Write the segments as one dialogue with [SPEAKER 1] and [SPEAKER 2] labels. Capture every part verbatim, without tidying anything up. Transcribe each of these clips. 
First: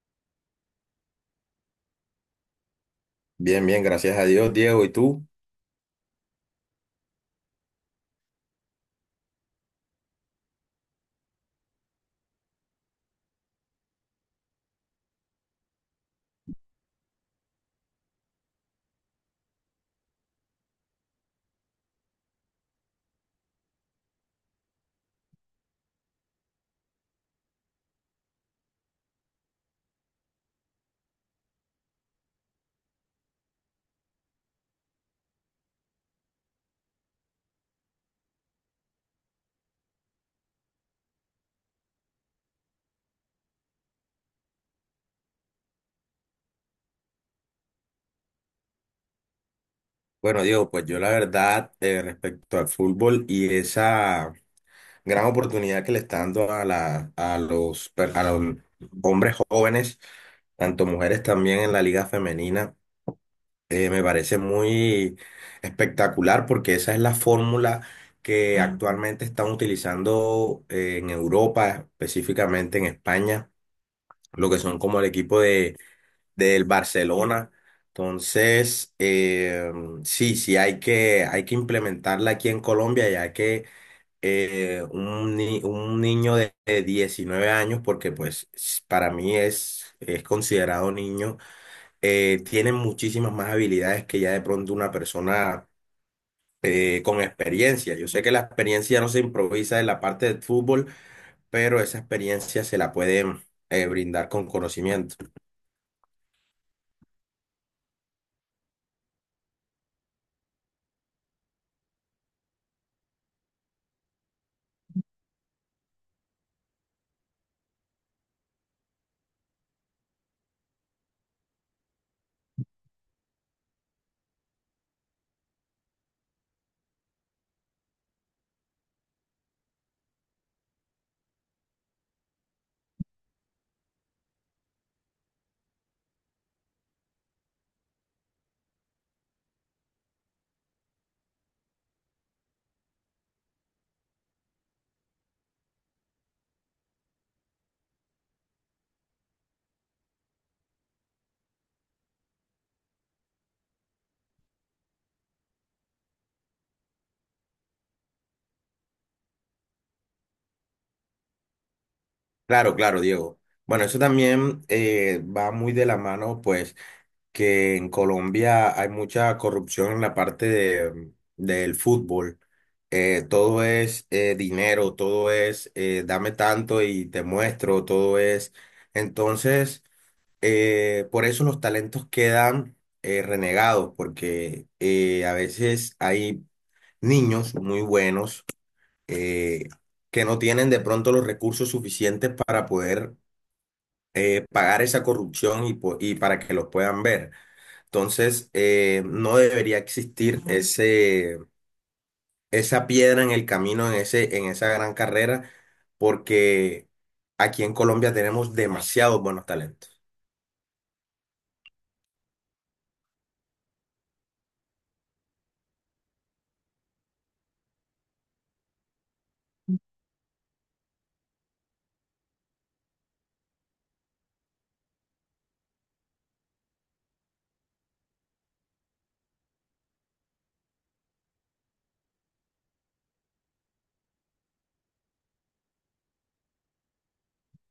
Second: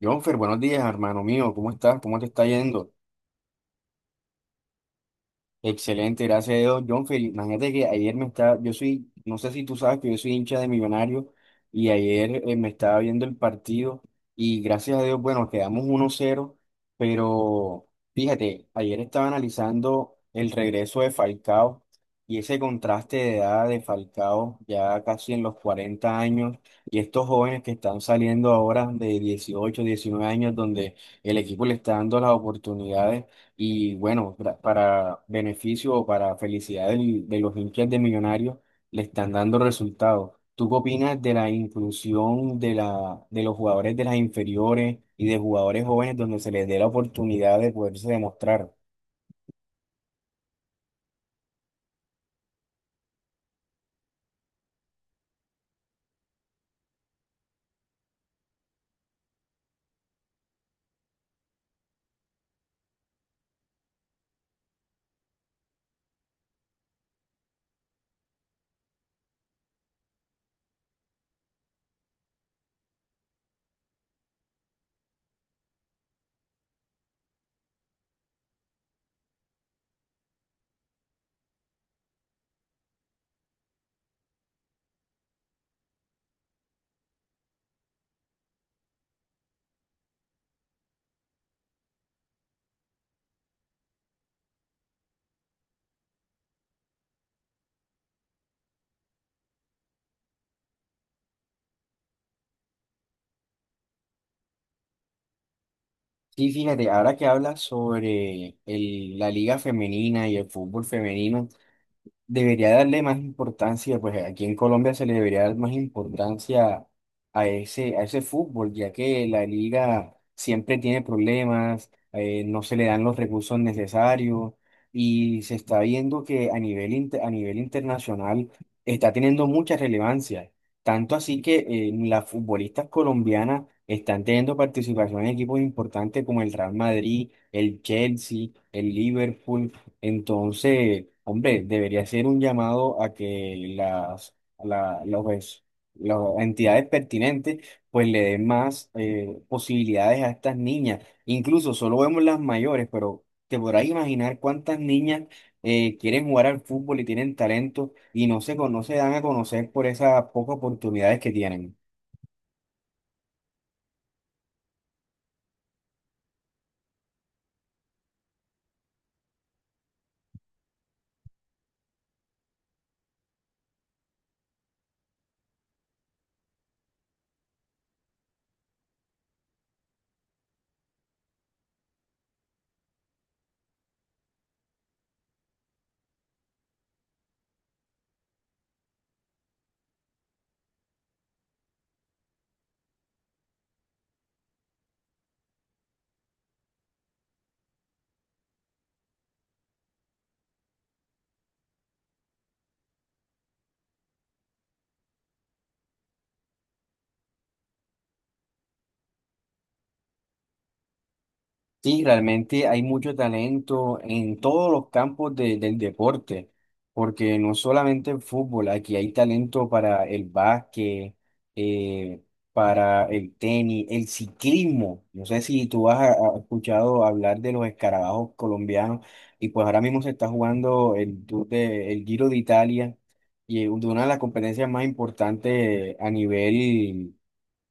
[SPEAKER 1] Jonfer, buenos días, hermano mío. ¿Cómo estás? ¿Cómo te está yendo?
[SPEAKER 2] Bien, bien, gracias a Dios, Diego. ¿Y tú?
[SPEAKER 1] Excelente, gracias a Dios. John, Felipe, imagínate que ayer me estaba, yo soy, no sé si tú sabes que yo soy hincha de Millonarios y ayer eh, me estaba viendo el partido y gracias a Dios, bueno, quedamos uno cero pero fíjate, ayer estaba analizando el regreso de Falcao y ese contraste de edad de Falcao ya casi en los cuarenta años y estos jóvenes que están saliendo ahora de dieciocho diecinueve años donde el equipo le está dando las oportunidades. Y bueno, pra- para beneficio o para felicidad del- de los hinchas de Millonarios, le están dando resultados. ¿Tú qué opinas de la inclusión de la, de los jugadores de las inferiores y de jugadores jóvenes donde se les dé la oportunidad de poderse demostrar?
[SPEAKER 2] Bueno, Diego, pues yo la verdad, eh, respecto al fútbol y esa gran oportunidad que le está dando a, la, a, los, per- a los hombres jóvenes, tanto mujeres también en la liga femenina, eh, me parece muy espectacular, porque esa es la fórmula que actualmente están utilizando eh, en Europa, específicamente en España, lo que son como el equipo del Barcelona. Entonces, eh, sí, sí, hay que, hay que implementarla aquí en Colombia, ya que eh, un, ni- un niño de de diecinueve años, porque pues s- para mí es, es considerado niño. Eh, tiene muchísimas más habilidades que ya de pronto una persona eh, con experiencia. Yo sé que la experiencia no se improvisa en la parte del fútbol, pero esa experiencia se la pueden eh, brindar con conocimiento.
[SPEAKER 1] Sí, fíjate, ahora que hablas sobre el- la liga femenina y el fútbol femenino. Debería darle más importancia, pues aquí en Colombia se le debería dar más importancia a ese, a ese fútbol, ya que la liga siempre tiene problemas, eh, no se le dan los recursos necesarios y se está viendo que a nivel, inter- a nivel internacional está teniendo mucha relevancia, tanto así que eh, las futbolistas colombianas están teniendo participación en equipos importantes como el Real Madrid, el Chelsea, el Liverpool. Entonces, hombre, debería ser un llamado a que las, la- los es- las entidades pertinentes pues le den más eh, posibilidades a estas niñas. Incluso solo vemos las mayores, pero te podrás imaginar cuántas niñas eh, quieren jugar al fútbol y tienen talento y no se, cono- no se dan a conocer por esas pocas oportunidades que tienen.
[SPEAKER 2] Claro, claro, Diego. Bueno, eso también eh, va muy de la mano, pues, que en Colombia hay mucha corrupción en la parte de, del fútbol. Eh, todo es eh, dinero, todo es eh, dame tanto y te muestro, todo es. Entonces, eh, por eso los talentos quedan eh, renegados, porque eh, a veces hay niños muy buenos eh, que no tienen de pronto los recursos suficientes para poder eh, pagar esa corrupción y, po- y para que los puedan ver. Entonces, eh, no debería existir ese, esa piedra en el camino, en ese, en esa gran carrera, porque aquí en Colombia tenemos demasiados buenos talentos.
[SPEAKER 1] Sí, realmente hay mucho talento en todos los campos de- del deporte, porque no solamente el fútbol, aquí hay talento para el básquet, eh, para el tenis, el ciclismo. No sé si tú has a- a- escuchado hablar de los escarabajos colombianos, y pues ahora mismo se está jugando el, Tour de- el Giro de Italia, y es una de las competencias más importantes a nivel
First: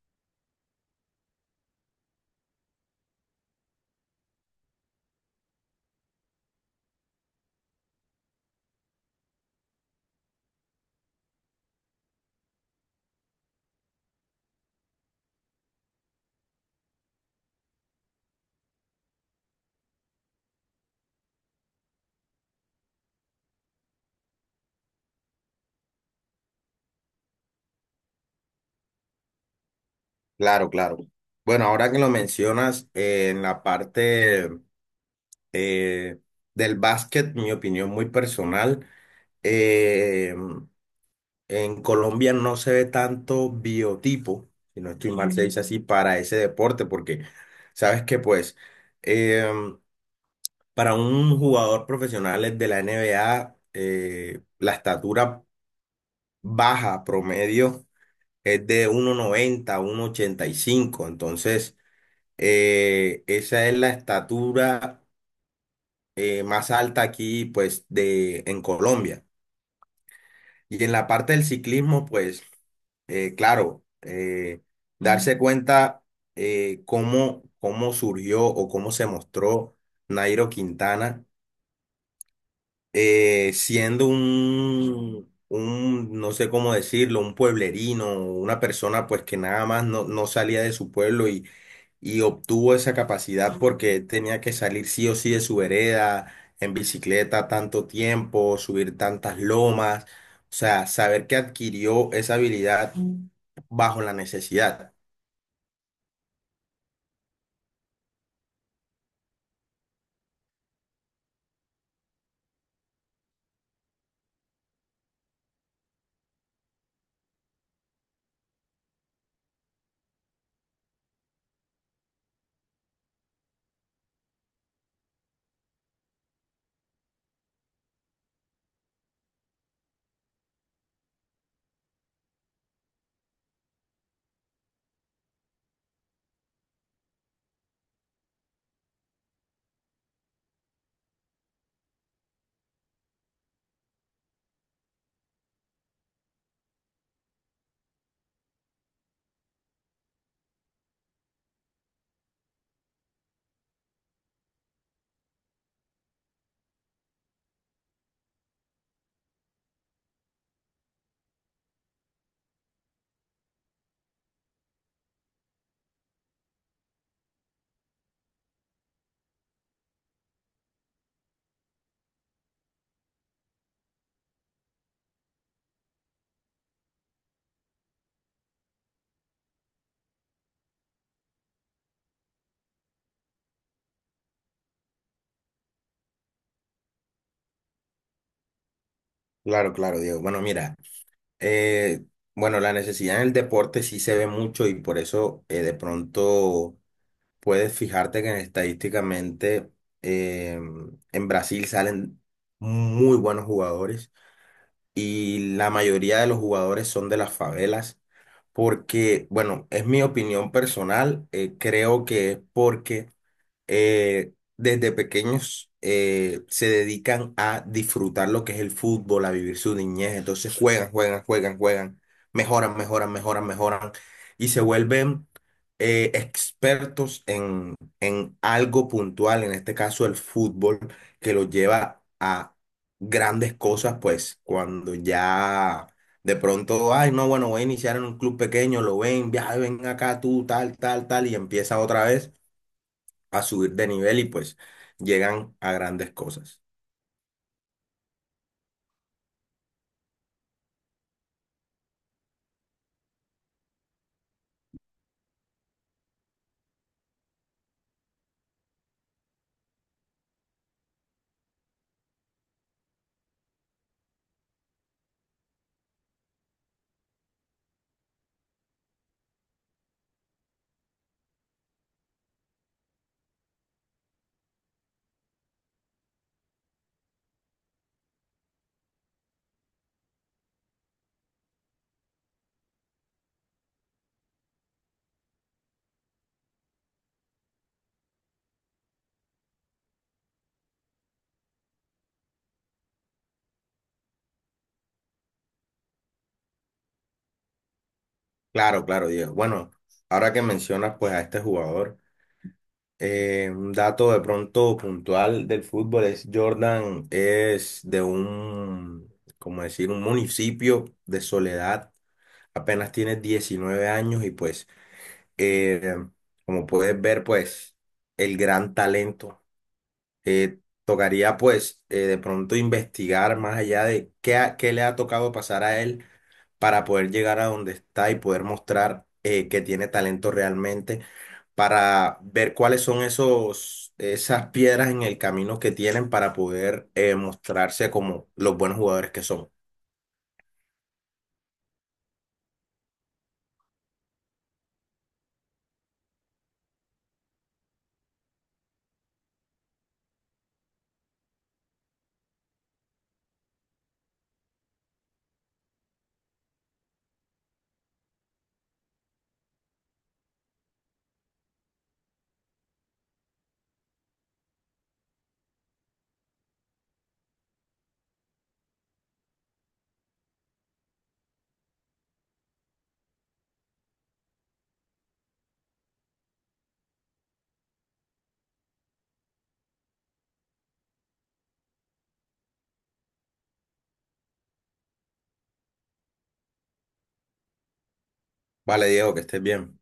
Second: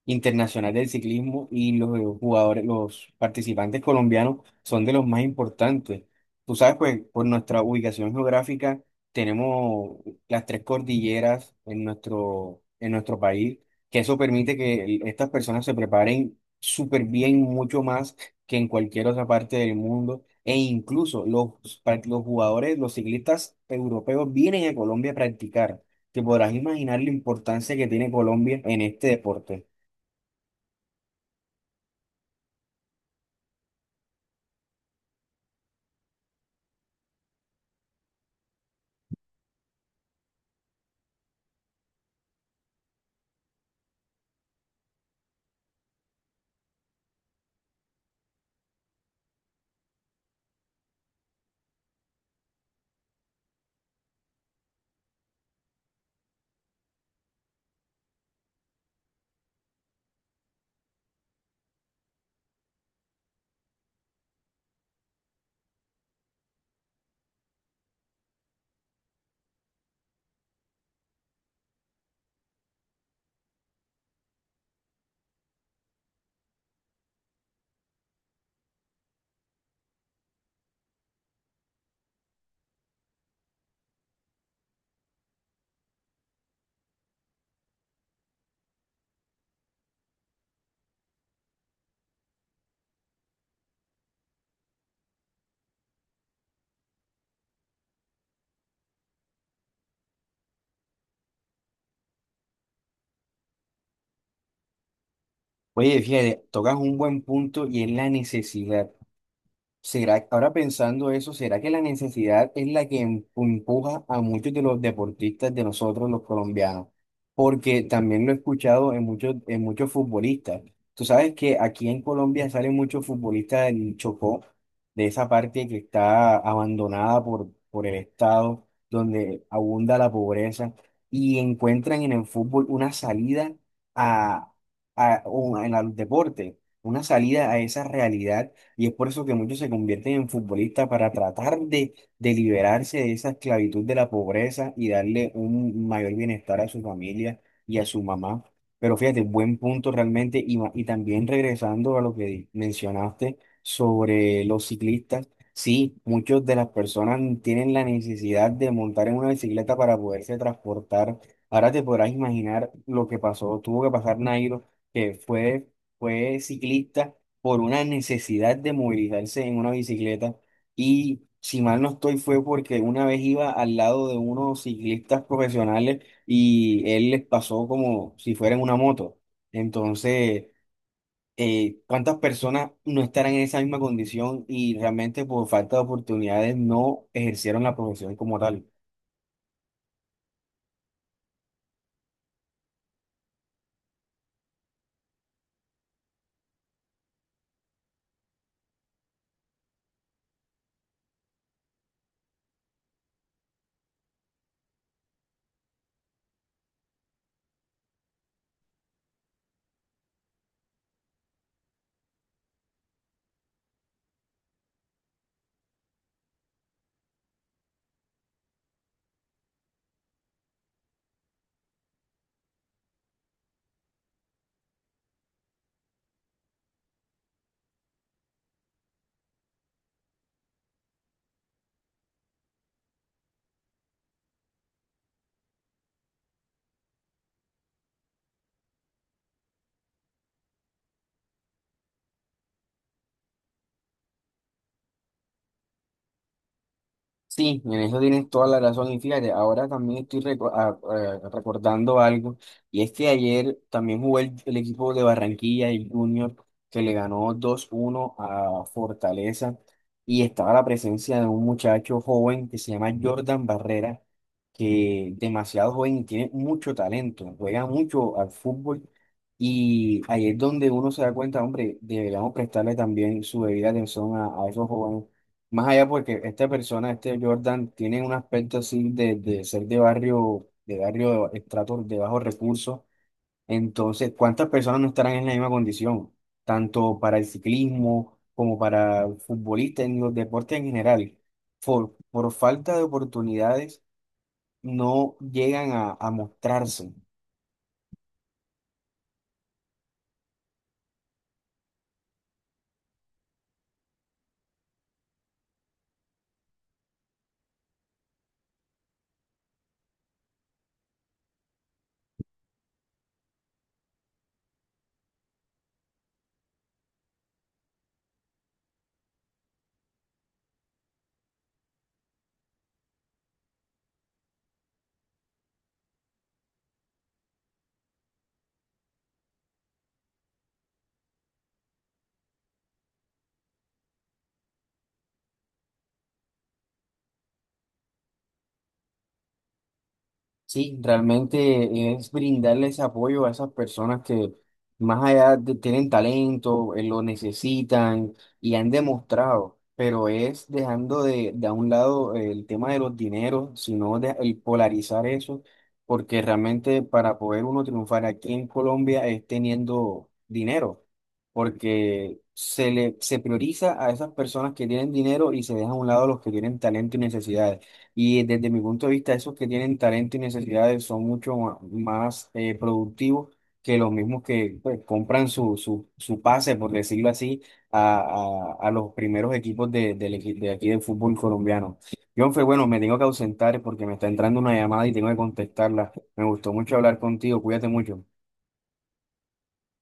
[SPEAKER 1] internacional del ciclismo y los jugadores, los participantes colombianos son de los más importantes. Tú sabes, pues por nuestra ubicación geográfica tenemos las tres cordilleras en nuestro, en nuestro país, que eso permite que el- estas personas se preparen súper bien, mucho más que en cualquier otra parte del mundo. E incluso los, pa- los jugadores, los ciclistas europeos vienen a Colombia a practicar. Te podrás imaginar la importancia que tiene Colombia en este deporte.
[SPEAKER 2] Claro, claro. Bueno, ahora que lo mencionas, eh, en la parte eh, del básquet, mi opinión muy personal: En Colombia no se ve tanto biotipo, si no estoy mal, se dice así, para ese deporte, porque sabes que pues, em, para un jugador profesional de la N B A, eh, la estatura baja promedio es de uno uno noventa, uno ochenta y cinco. Entonces eh, esa es la estatura eh, más alta aquí, pues, de, en Colombia. Y en la parte del ciclismo, pues, eh, claro, eh, Mm. darse cuenta eh, cómo, cómo surgió o cómo se mostró Nairo Quintana, eh, siendo un, un, no sé cómo decirlo, un pueblerino, una persona pues que nada más no, no salía de su pueblo y y obtuvo esa capacidad porque tenía que salir sí o sí de su vereda, en bicicleta tanto tiempo, subir tantas lomas, o sea, saber que adquirió esa habilidad Mm. bajo la necesidad.
[SPEAKER 1] Oye, fíjate, tocas un buen punto y es la necesidad. ¿Será, ahora pensando eso, será que la necesidad es la que em- empuja a muchos de los deportistas de nosotros, los colombianos? Porque también lo he escuchado en muchos, en muchos futbolistas. Tú sabes que aquí en Colombia salen muchos futbolistas del Chocó, de esa parte que está abandonada por, por el Estado, donde abunda la pobreza, y encuentran en el fútbol una salida a, a, o en el deporte, una salida a esa realidad y es por eso que muchos se convierten en futbolistas para tratar de, de liberarse de esa esclavitud de la pobreza y darle un mayor bienestar a su familia y a su mamá. Pero fíjate, buen punto realmente. Y, ma- y también regresando a lo que di- mencionaste sobre los ciclistas, sí, muchas de las personas tienen la necesidad de montar en una bicicleta para poderse transportar. Ahora te podrás imaginar lo que pasó, tuvo que pasar Nairo, que fue, fue ciclista por una necesidad de movilizarse en una bicicleta. Y si mal no estoy, fue porque una vez iba al lado de unos ciclistas profesionales y él les pasó como si fuera en una moto. Entonces, eh, ¿cuántas personas no estarán en esa misma condición y realmente por falta de oportunidades no ejercieron la profesión como tal?
[SPEAKER 2] Claro, claro, Diego. Bueno, mira, eh, bueno, la necesidad en el deporte sí se ve mucho, y por eso eh, de pronto puedes fijarte que estadísticamente eh, en Brasil salen muy buenos jugadores y la mayoría de los jugadores son de las favelas, porque, bueno, es mi opinión personal, eh, creo que es porque eh, desde pequeños eh, se dedican a disfrutar lo que es el fútbol, a vivir su niñez. Entonces juegan, juegan, juegan, juegan, mejoran, mejoran, mejoran, mejoran, y se vuelven eh, expertos en, en algo puntual, en este caso el fútbol, que los lleva a grandes cosas, pues cuando ya... De pronto, ay, no, bueno, voy a iniciar en un club pequeño, lo ven, ya, ven acá tú, tal, tal, tal, y empieza otra vez a subir de nivel y pues llegan a grandes cosas.
[SPEAKER 1] Sí, en eso tienes toda la razón. Y fíjate, ahora también estoy reco- a- a- recordando algo, y es que ayer también jugó el, el equipo de Barranquilla, el Junior, que le ganó dos uno a Fortaleza, y estaba la presencia de un muchacho joven que se llama Jordan Barrera, que demasiado joven y tiene mucho talento, juega mucho al fútbol, y ahí es donde uno se da cuenta, hombre, deberíamos prestarle también su debida atención a, a esos jóvenes más allá porque esta persona, este Jordan, tiene un aspecto así de, de ser de barrio, de barrio de estrato de bajos recursos. Entonces, ¿cuántas personas no estarán en la misma condición? Tanto para el ciclismo como para futbolistas en los deportes en general. Por, por falta de oportunidades no llegan a, a mostrarse.
[SPEAKER 2] Claro, claro, Diego. Bueno, ahora que mencionas pues a este jugador, eh, un dato de pronto puntual del fútbol es: Jordan es de un, como decir, un municipio de Soledad, apenas tiene diecinueve años y pues, eh, como puedes ver, pues el gran talento. eh, Tocaría pues eh, de pronto investigar más allá de qué, ha- qué le ha tocado pasar a él para poder llegar a donde está y poder mostrar eh, que tiene talento realmente, para ver cuáles son esos, esas piedras en el camino que tienen para poder eh, mostrarse como los buenos jugadores que son.
[SPEAKER 1] Sí, realmente es brindarles apoyo a esas personas que más allá de, tienen talento, eh, lo necesitan y han demostrado, pero es dejando de, de a un lado el tema de los dineros, sino de, el polarizar eso, porque realmente para poder uno triunfar aquí en Colombia es teniendo dinero, porque se le, se prioriza a esas personas que tienen dinero y se deja a un lado a los que tienen talento y necesidades. Y desde mi punto de vista, esos que tienen talento y necesidades son mucho ma- más eh, productivos que los mismos que pues, compran su, su, su pase, por decirlo así, a, a- a los primeros equipos de, del equi- de aquí del fútbol colombiano. John, fue bueno, me tengo que ausentar porque me está entrando una llamada y tengo que contestarla. Me gustó mucho hablar contigo, cuídate mucho.
[SPEAKER 2] Vale, Diego, que estés bien.